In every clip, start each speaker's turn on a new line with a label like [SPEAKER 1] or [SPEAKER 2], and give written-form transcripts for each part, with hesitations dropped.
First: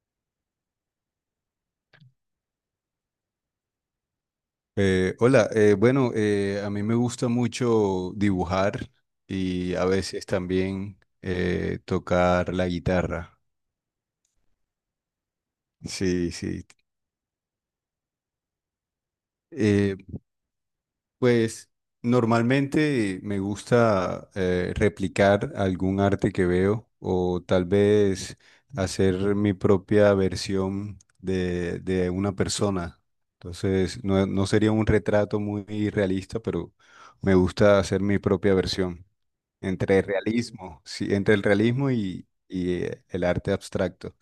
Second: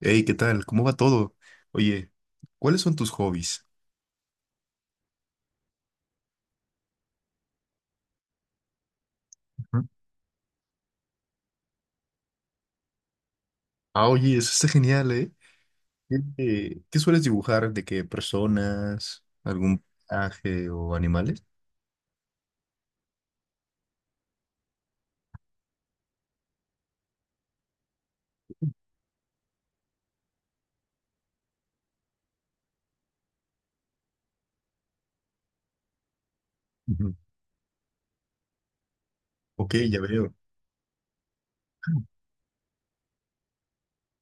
[SPEAKER 1] Hey, ¿qué tal? ¿Cómo va todo? Oye, ¿cuáles son tus hobbies?
[SPEAKER 2] Hola, bueno, a mí me gusta mucho dibujar y a
[SPEAKER 1] Ujú.
[SPEAKER 2] veces también tocar la guitarra.
[SPEAKER 1] Ah, oye, eso está genial, ¿eh? ¿Qué,
[SPEAKER 2] Sí, sí.
[SPEAKER 1] qué sueles dibujar? ¿De qué personas? ¿Algún
[SPEAKER 2] Eh,
[SPEAKER 1] paisaje o animales?
[SPEAKER 2] pues normalmente me gusta replicar algún arte que veo o tal vez hacer mi propia versión de una persona. Entonces, no, no sería un retrato muy realista, pero
[SPEAKER 1] Ujú.
[SPEAKER 2] me gusta hacer mi propia versión.
[SPEAKER 1] Ok, ya
[SPEAKER 2] Entre
[SPEAKER 1] veo.
[SPEAKER 2] realismo, sí, entre el realismo y el arte abstracto.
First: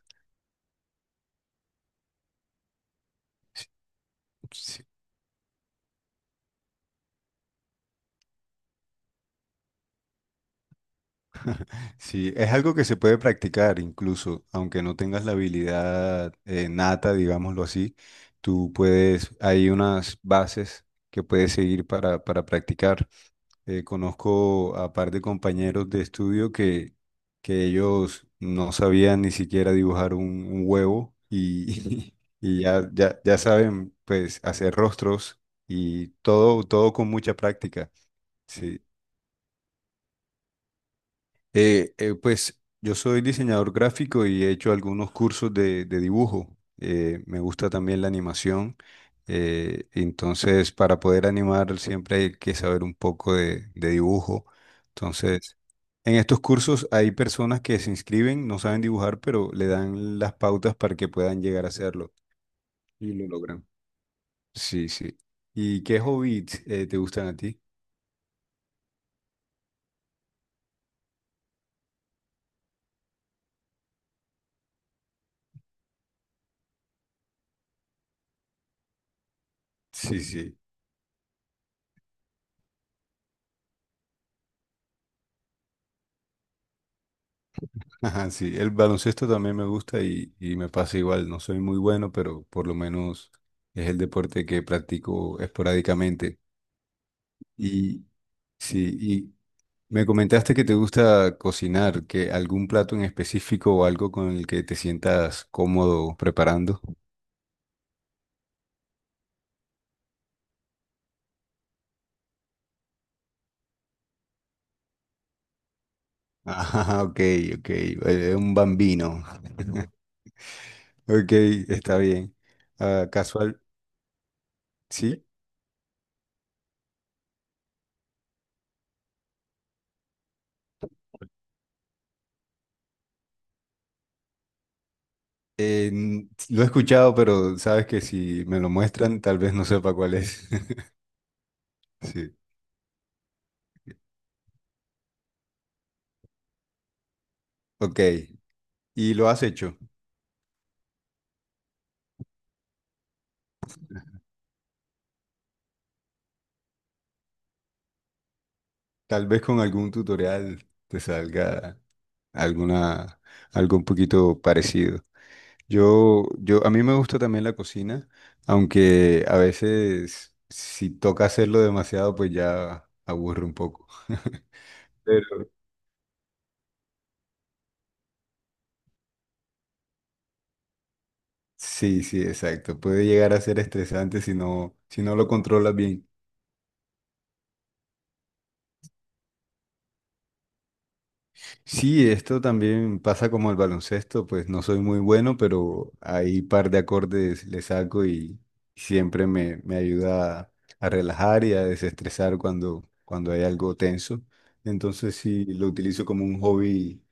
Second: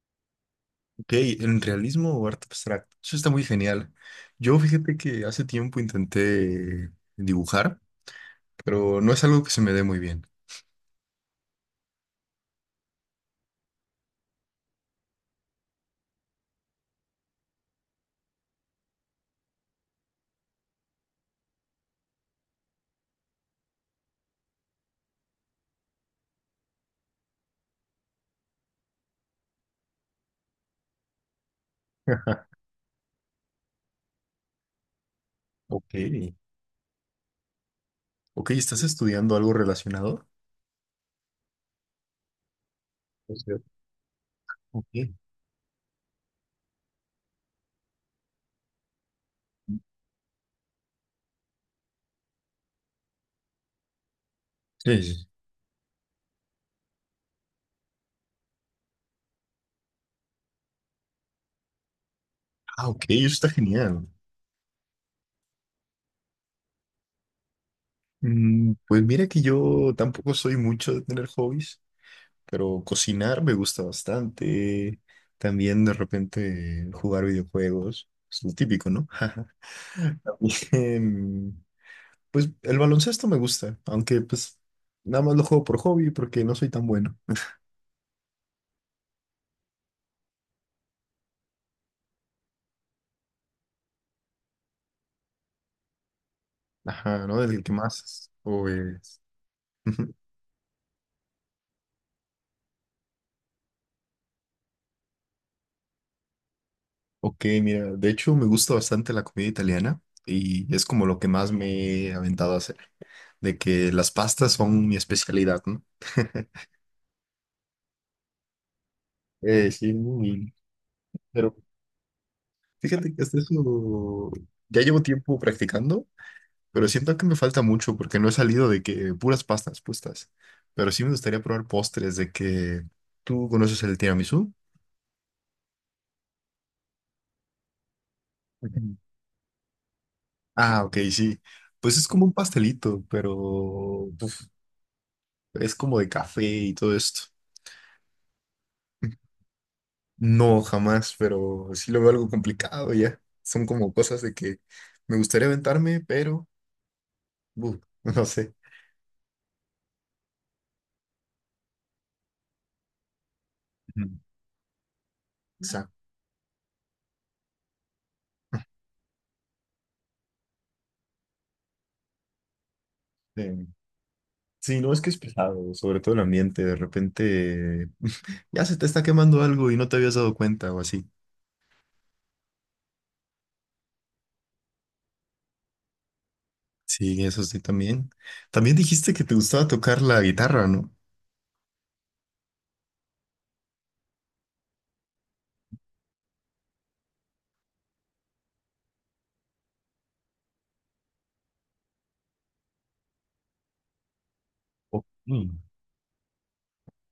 [SPEAKER 1] Ok, ¿en realismo o arte abstracto? Eso está muy
[SPEAKER 2] Sí,
[SPEAKER 1] genial. Yo
[SPEAKER 2] sí,
[SPEAKER 1] fíjate que hace tiempo intenté dibujar, pero no es algo que se me dé muy bien.
[SPEAKER 2] sí, es algo que se puede practicar incluso, aunque no tengas la habilidad nata, digámoslo así, tú puedes, hay unas bases que puedes seguir para practicar. Conozco a par de compañeros de estudio que ellos no sabían ni siquiera dibujar un huevo y, y ya saben pues hacer rostros
[SPEAKER 1] Ok.
[SPEAKER 2] y todo con mucha práctica.
[SPEAKER 1] Ok,
[SPEAKER 2] Sí.
[SPEAKER 1] ¿estás estudiando algo relacionado?
[SPEAKER 2] Pues yo soy
[SPEAKER 1] Es cierto.
[SPEAKER 2] diseñador gráfico y he hecho
[SPEAKER 1] Ok.
[SPEAKER 2] algunos
[SPEAKER 1] Sí.
[SPEAKER 2] cursos de dibujo. Me gusta también la animación. Entonces, para poder animar siempre hay que saber un poco de dibujo.
[SPEAKER 1] Sí. Sí.
[SPEAKER 2] Entonces, en estos cursos hay personas que se inscriben, no saben dibujar, pero le dan las pautas para que puedan llegar a hacerlo.
[SPEAKER 1] Ah, ok,
[SPEAKER 2] Y lo
[SPEAKER 1] eso está
[SPEAKER 2] logran.
[SPEAKER 1] genial.
[SPEAKER 2] Sí, sí. ¿Y qué hobbies te gustan a ti?
[SPEAKER 1] Pues mira que yo tampoco soy mucho de tener hobbies, pero cocinar me gusta bastante. También de repente jugar videojuegos, es lo típico, ¿no?
[SPEAKER 2] Sí, sí.
[SPEAKER 1] Em, Pues el baloncesto me gusta, aunque pues nada más lo juego por hobby porque no soy tan bueno.
[SPEAKER 2] Ajá, sí, el baloncesto también me gusta y me pasa igual, no soy muy bueno, pero por lo menos es el deporte que practico esporádicamente.
[SPEAKER 1] Ajá, ¿no? El que más
[SPEAKER 2] Y
[SPEAKER 1] es.
[SPEAKER 2] sí,
[SPEAKER 1] Ujú.
[SPEAKER 2] y me comentaste que te gusta cocinar, que algún plato en específico o algo con el que te sientas cómodo preparando.
[SPEAKER 1] Ok, mira, de hecho me gusta bastante la comida italiana y es como lo que más me he aventado a hacer, de que las pastas son mi especialidad, ¿no?
[SPEAKER 2] Ajá, ok, ok, un bambino.
[SPEAKER 1] Eh, sí, muy-
[SPEAKER 2] Ok,
[SPEAKER 1] pero
[SPEAKER 2] está bien. Ah,
[SPEAKER 1] fíjate que hasta
[SPEAKER 2] casual,
[SPEAKER 1] eso ya llevo
[SPEAKER 2] sí.
[SPEAKER 1] tiempo practicando, pero siento que me falta mucho porque no he salido de que puras pastas puestas. Pero sí me gustaría probar postres de que tú conoces el tiramisú.
[SPEAKER 2] Lo he escuchado, pero sabes que si me lo
[SPEAKER 1] Ujú.
[SPEAKER 2] muestran, tal vez no sepa cuál es.
[SPEAKER 1] Ah, ok, sí. Pues es como un
[SPEAKER 2] Sí,
[SPEAKER 1] pastelito, pero uf, es como de café y todo esto.
[SPEAKER 2] ok. ¿Y lo has hecho?
[SPEAKER 1] No, jamás, pero sí lo veo algo complicado ya. Son como cosas de que me gustaría aventarme, pero uf, no sé.
[SPEAKER 2] Tal vez con algún tutorial te salga alguna, algo un
[SPEAKER 1] Ujú.
[SPEAKER 2] poquito parecido.
[SPEAKER 1] Exacto.
[SPEAKER 2] A mí me gusta también la cocina, aunque a veces si toca hacerlo demasiado, pues ya aburre un poco.
[SPEAKER 1] Sí, no, es que es
[SPEAKER 2] Pero
[SPEAKER 1] pesado, sobre todo el ambiente, de repente ya se te está quemando algo y no te habías dado cuenta o así.
[SPEAKER 2] sí, sí, exacto. Puede llegar a ser estresante si no, si no lo controlas bien.
[SPEAKER 1] Sí, eso sí, también. También dijiste que te gustaba tocar la guitarra, ¿no?
[SPEAKER 2] Sí, esto también pasa como el baloncesto, pues no soy muy bueno, pero ahí par de acordes le saco y siempre me ayuda a relajar y a desestresar cuando, cuando hay algo tenso.
[SPEAKER 1] Oh,
[SPEAKER 2] Entonces sí,
[SPEAKER 1] mm,
[SPEAKER 2] lo utilizo como un hobby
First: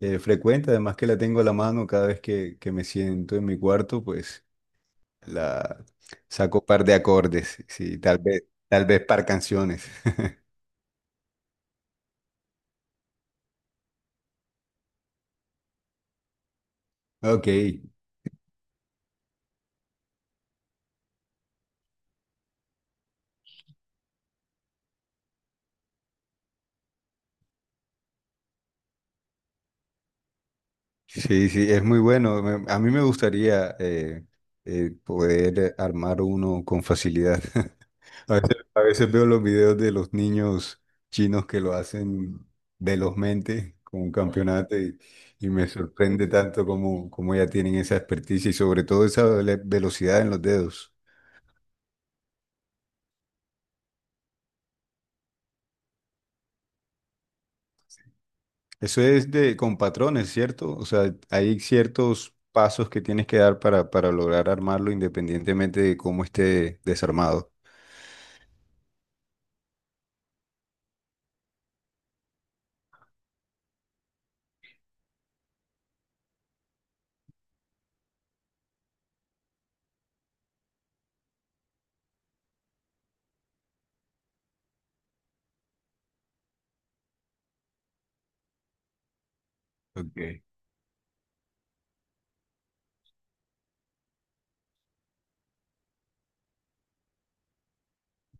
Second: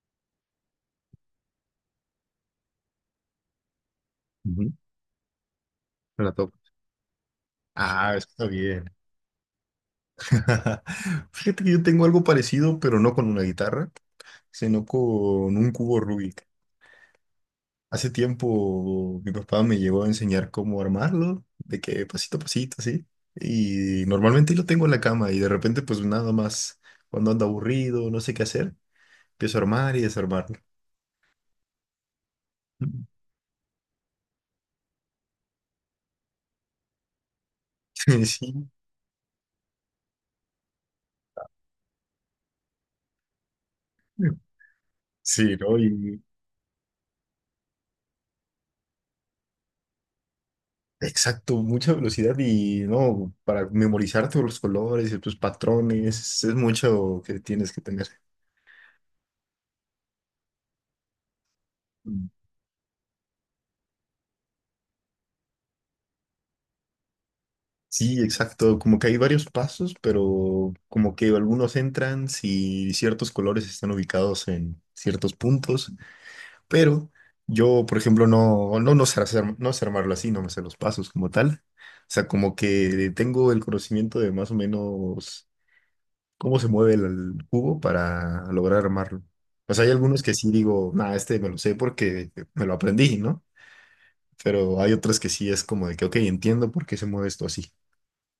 [SPEAKER 2] frecuente, además que la tengo a la mano cada vez que me siento en mi cuarto, pues
[SPEAKER 1] ujú,
[SPEAKER 2] la
[SPEAKER 1] la toco.
[SPEAKER 2] saco par de acordes, sí,
[SPEAKER 1] Ah, eso está bien.
[SPEAKER 2] tal vez par canciones.
[SPEAKER 1] Fíjate que yo tengo algo parecido, pero no con una guitarra, sino con un cubo Rubik.
[SPEAKER 2] Ok.
[SPEAKER 1] Hace tiempo mi papá me llegó a enseñar cómo armarlo, de que pasito a pasito, así. Y normalmente lo tengo en la cama y de repente pues nada más, cuando ando aburrido, no sé qué hacer, empiezo a armar y desarmarlo.
[SPEAKER 2] Sí, sí, es muy bueno. A mí me gustaría poder armar uno con facilidad.
[SPEAKER 1] Sí,
[SPEAKER 2] A veces veo los videos de los niños chinos que lo hacen velozmente con un campeonato y
[SPEAKER 1] sí,
[SPEAKER 2] me
[SPEAKER 1] ¿no? Y
[SPEAKER 2] sorprende tanto como como ya tienen esa experticia y sobre todo esa velocidad en los dedos.
[SPEAKER 1] exacto, mucha velocidad y no, para memorizar todos los colores y tus patrones, es mucho que tienes que tener.
[SPEAKER 2] Eso es de con patrones, ¿cierto? O sea, hay ciertos pasos que tienes que dar para lograr armarlo independientemente de cómo esté desarmado.
[SPEAKER 1] Sí, exacto. Como que hay varios pasos, pero como que algunos entran si ciertos colores están ubicados en ciertos puntos. Pero yo, por ejemplo, no sé hacer, no sé armarlo así, no me sé los pasos como tal. O sea, como que tengo el conocimiento de más o menos cómo se mueve el cubo para lograr armarlo. O sea, hay algunos que
[SPEAKER 2] Ok.
[SPEAKER 1] sí digo, nada, este me lo sé porque me lo aprendí, ¿no? Pero hay otros que sí es como de que, ok, entiendo por qué se mueve esto así.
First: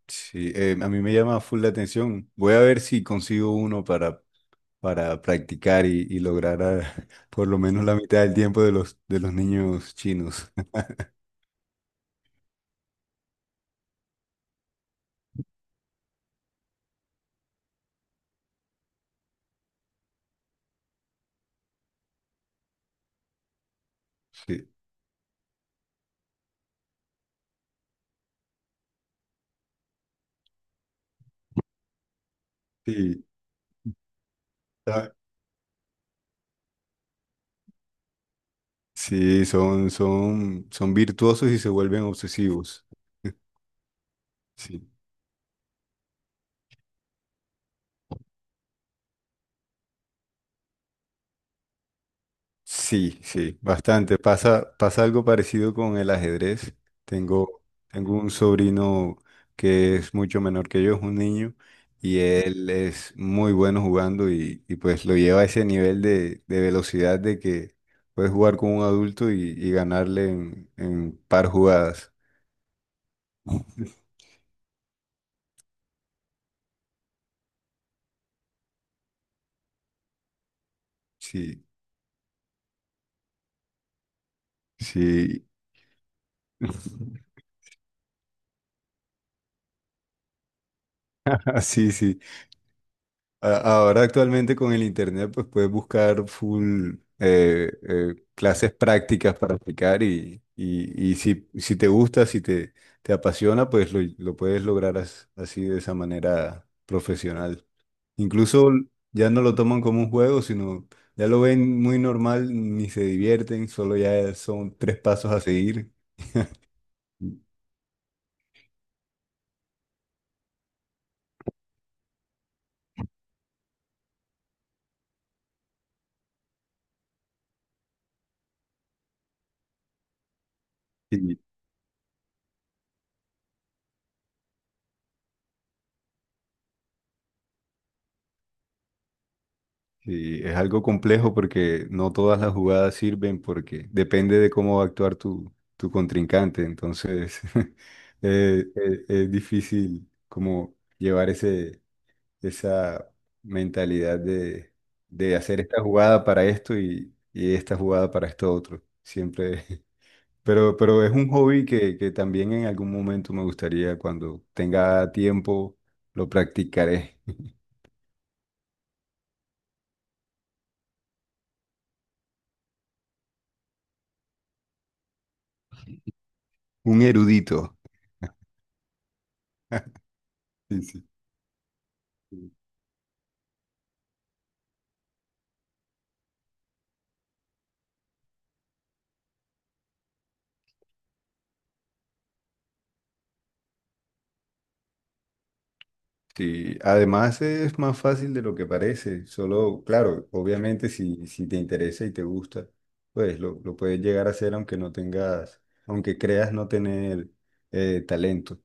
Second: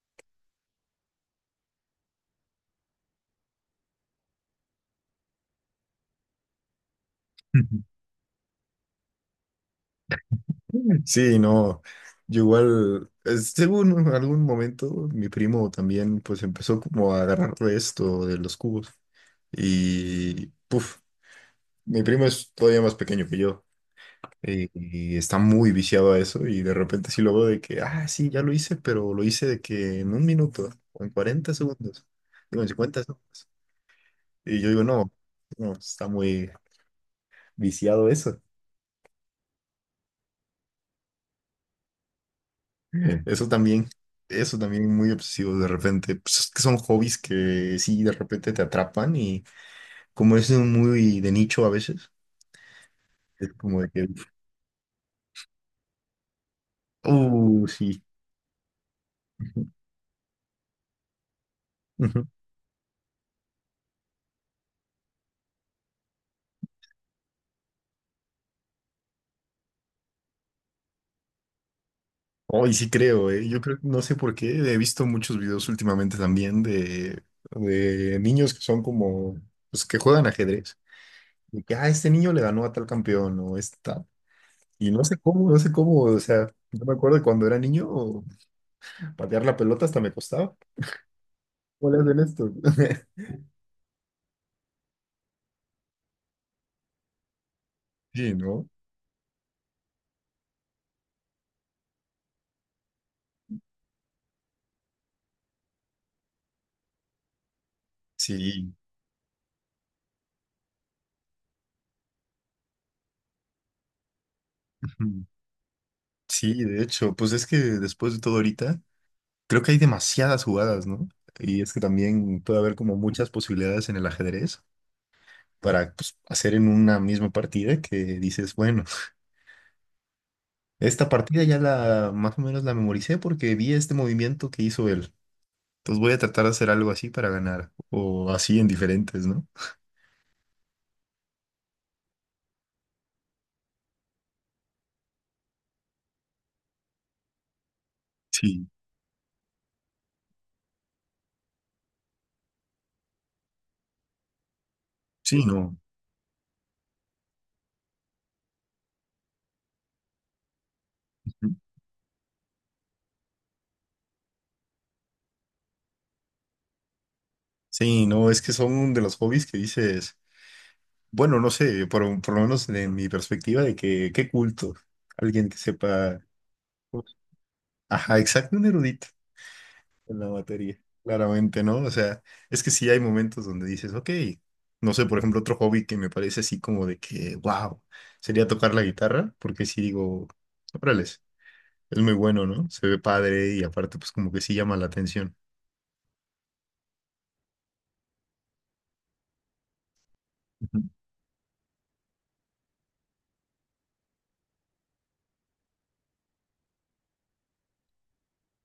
[SPEAKER 2] Sí, a mí me llama full la atención. Voy a ver si consigo uno para practicar y, por lo menos la mitad del tiempo de de los niños chinos.
[SPEAKER 1] Sí, no, yo igual, es- según en algún momento, mi primo también pues empezó como a agarrar de esto, de los cubos, y puf, mi primo es todavía más pequeño que yo,
[SPEAKER 2] Sí,
[SPEAKER 1] y está muy viciado a eso, y de repente sí lo veo de que, ah, sí, ya lo hice, pero lo hice de que en un minuto, o en 40 segundos, digo, en cincuenta
[SPEAKER 2] sí,
[SPEAKER 1] segundos, y yo digo, no,
[SPEAKER 2] ah,
[SPEAKER 1] no, está muy viciado eso.
[SPEAKER 2] sí, son virtuosos y se vuelven obsesivos.
[SPEAKER 1] Eso también, eso
[SPEAKER 2] Sí.
[SPEAKER 1] también muy obsesivo de repente. Pues es que son hobbies que sí, de repente te atrapan y como es un muy de nicho a veces,
[SPEAKER 2] Sí,
[SPEAKER 1] es
[SPEAKER 2] sí,
[SPEAKER 1] como de que,
[SPEAKER 2] bastante. Pasa, pasa algo parecido con el ajedrez. Tengo,
[SPEAKER 1] sí.
[SPEAKER 2] Tengo un sobrino que es mucho menor que yo, es un niño, y
[SPEAKER 1] Ujú.
[SPEAKER 2] él es muy bueno jugando y pues lo lleva a ese nivel de velocidad de que puedes jugar con un adulto y ganarle en par jugadas.
[SPEAKER 1] Oh, y sí creo, eh. Yo creo, no sé por qué, he visto muchos videos últimamente también de niños que son como, pues que juegan ajedrez. De
[SPEAKER 2] Sí,
[SPEAKER 1] que, ah, este niño le ganó a tal campeón o esta. Y no sé
[SPEAKER 2] sí.
[SPEAKER 1] cómo, no sé cómo, o sea, yo me acuerdo de cuando era niño, patear la pelota hasta me costaba.
[SPEAKER 2] Así,
[SPEAKER 1] ¿Cómo es
[SPEAKER 2] sí.
[SPEAKER 1] en esto?
[SPEAKER 2] Ahora actualmente con el internet pues puedes buscar full
[SPEAKER 1] Sí, ¿no?
[SPEAKER 2] clases prácticas para aplicar y si, si te gusta, si te, te apasiona, pues lo puedes lograr así de esa manera profesional. Incluso
[SPEAKER 1] Sí.
[SPEAKER 2] ya no lo toman como un juego, sino ya lo ven muy normal, ni se divierten, solo ya son tres
[SPEAKER 1] Ujú.
[SPEAKER 2] pasos a seguir.
[SPEAKER 1] Sí, de hecho, pues es que después de todo ahorita, creo que hay demasiadas jugadas, ¿no? Y es que también puede haber como muchas posibilidades en el ajedrez para pues, hacer en una misma partida que dices, bueno, esta partida ya la más o menos la memoricé porque vi este movimiento que hizo él. Entonces voy a tratar de hacer algo así para ganar o así en diferentes, ¿no?
[SPEAKER 2] Sí, es algo complejo porque no todas las jugadas sirven porque depende de cómo va a actuar tu contrincante. Entonces,
[SPEAKER 1] Sí,
[SPEAKER 2] es difícil como llevar esa mentalidad de
[SPEAKER 1] sí,
[SPEAKER 2] hacer
[SPEAKER 1] no.
[SPEAKER 2] esta jugada para esto y esta jugada para esto otro. Siempre. Pero es un
[SPEAKER 1] Ujú.
[SPEAKER 2] hobby que también en algún momento me gustaría, cuando tenga tiempo, lo practicaré.
[SPEAKER 1] Sí, no, es que son de los hobbies que dices. Bueno, no sé, por lo menos en mi perspectiva de que, qué culto, alguien que sepa,
[SPEAKER 2] Un erudito.
[SPEAKER 1] ajá, exacto, un erudito en la materia,
[SPEAKER 2] Sí, sí.
[SPEAKER 1] claramente, ¿no? O sea, es que sí hay momentos donde dices, ok, no sé, por ejemplo, otro hobby que me parece así como de que, wow, sería tocar la guitarra, porque sí digo, órale, es muy bueno, ¿no? Se ve padre y aparte, pues como que sí llama la atención.
[SPEAKER 2] Sí, además es más fácil de lo que parece, solo, claro,
[SPEAKER 1] Ujú.
[SPEAKER 2] obviamente si, si te interesa y te gusta, pues lo puedes llegar a hacer aunque no tengas, aunque creas no tener talento.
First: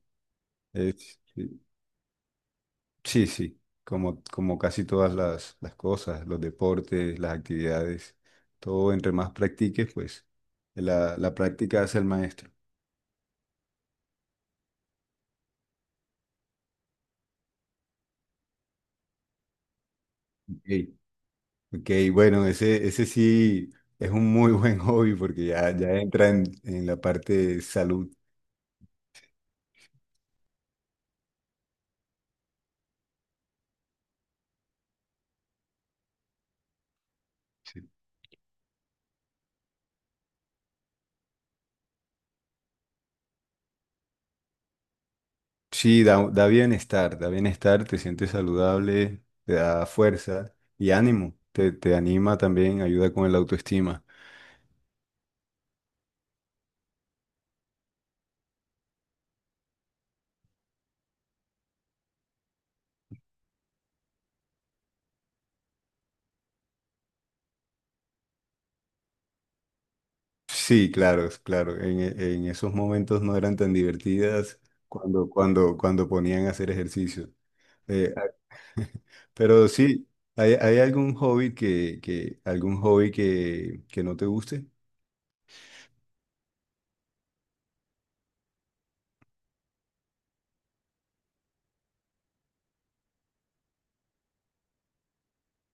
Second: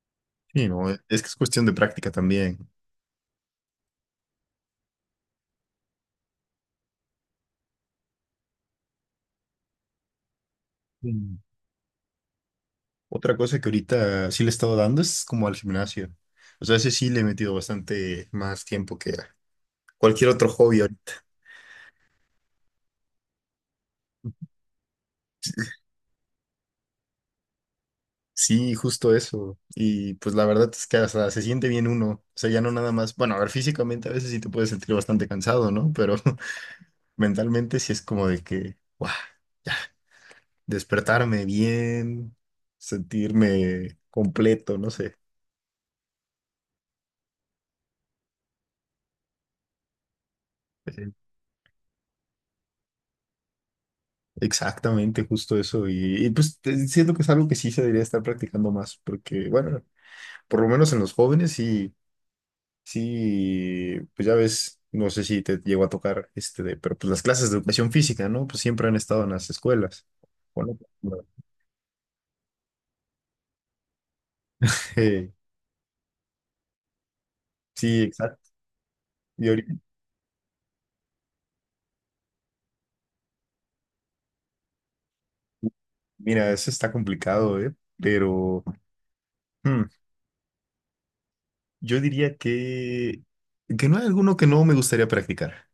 [SPEAKER 1] Sí, no, es
[SPEAKER 2] Es-
[SPEAKER 1] que es cuestión de práctica también.
[SPEAKER 2] sí, sí, como, como casi todas las cosas, los deportes, las actividades, todo entre más practiques, pues la
[SPEAKER 1] Sí.
[SPEAKER 2] práctica hace el maestro.
[SPEAKER 1] Otra cosa que ahorita sí le he estado dando es como al gimnasio. O sea, ese sí le he metido bastante más tiempo que a cualquier otro
[SPEAKER 2] Ok.
[SPEAKER 1] hobby ahorita.
[SPEAKER 2] Ok, bueno, ese sí es un muy buen hobby porque ya entra en la parte de salud.
[SPEAKER 1] Sí, justo eso. Y pues la verdad es que hasta se siente bien uno. O sea, ya no nada más. Bueno, a ver, físicamente a veces sí te puedes sentir bastante cansado, ¿no? Pero mentalmente
[SPEAKER 2] Sí,
[SPEAKER 1] sí es como de que, ¡guau! Ya, despertarme bien, sentirme completo, no sé.
[SPEAKER 2] sí, da, da bienestar, te sientes saludable, te da fuerza y
[SPEAKER 1] Eh,
[SPEAKER 2] ánimo, te anima también, ayuda con el autoestima.
[SPEAKER 1] Exactamente, justo eso. Y pues te- siento que es algo que sí se debería estar practicando más, porque bueno, por lo menos en los jóvenes sí, sí, pues ya ves, no sé si te llegó a tocar este de, pero pues las clases de educación física, ¿no? Pues siempre han estado en las escuelas. Bueno,
[SPEAKER 2] Sí, claro, es claro. En esos momentos no eran tan divertidas
[SPEAKER 1] eh,
[SPEAKER 2] cuando ponían a hacer ejercicio.
[SPEAKER 1] sí,
[SPEAKER 2] Eh,
[SPEAKER 1] exacto.
[SPEAKER 2] a-
[SPEAKER 1] Y
[SPEAKER 2] pero
[SPEAKER 1] ahorita,
[SPEAKER 2] sí, ¿hay, hay algún hobby algún hobby que no te guste?
[SPEAKER 1] mira, eso está complicado, ¿eh? Pero hmm, yo diría que no hay alguno que no me gustaría practicar.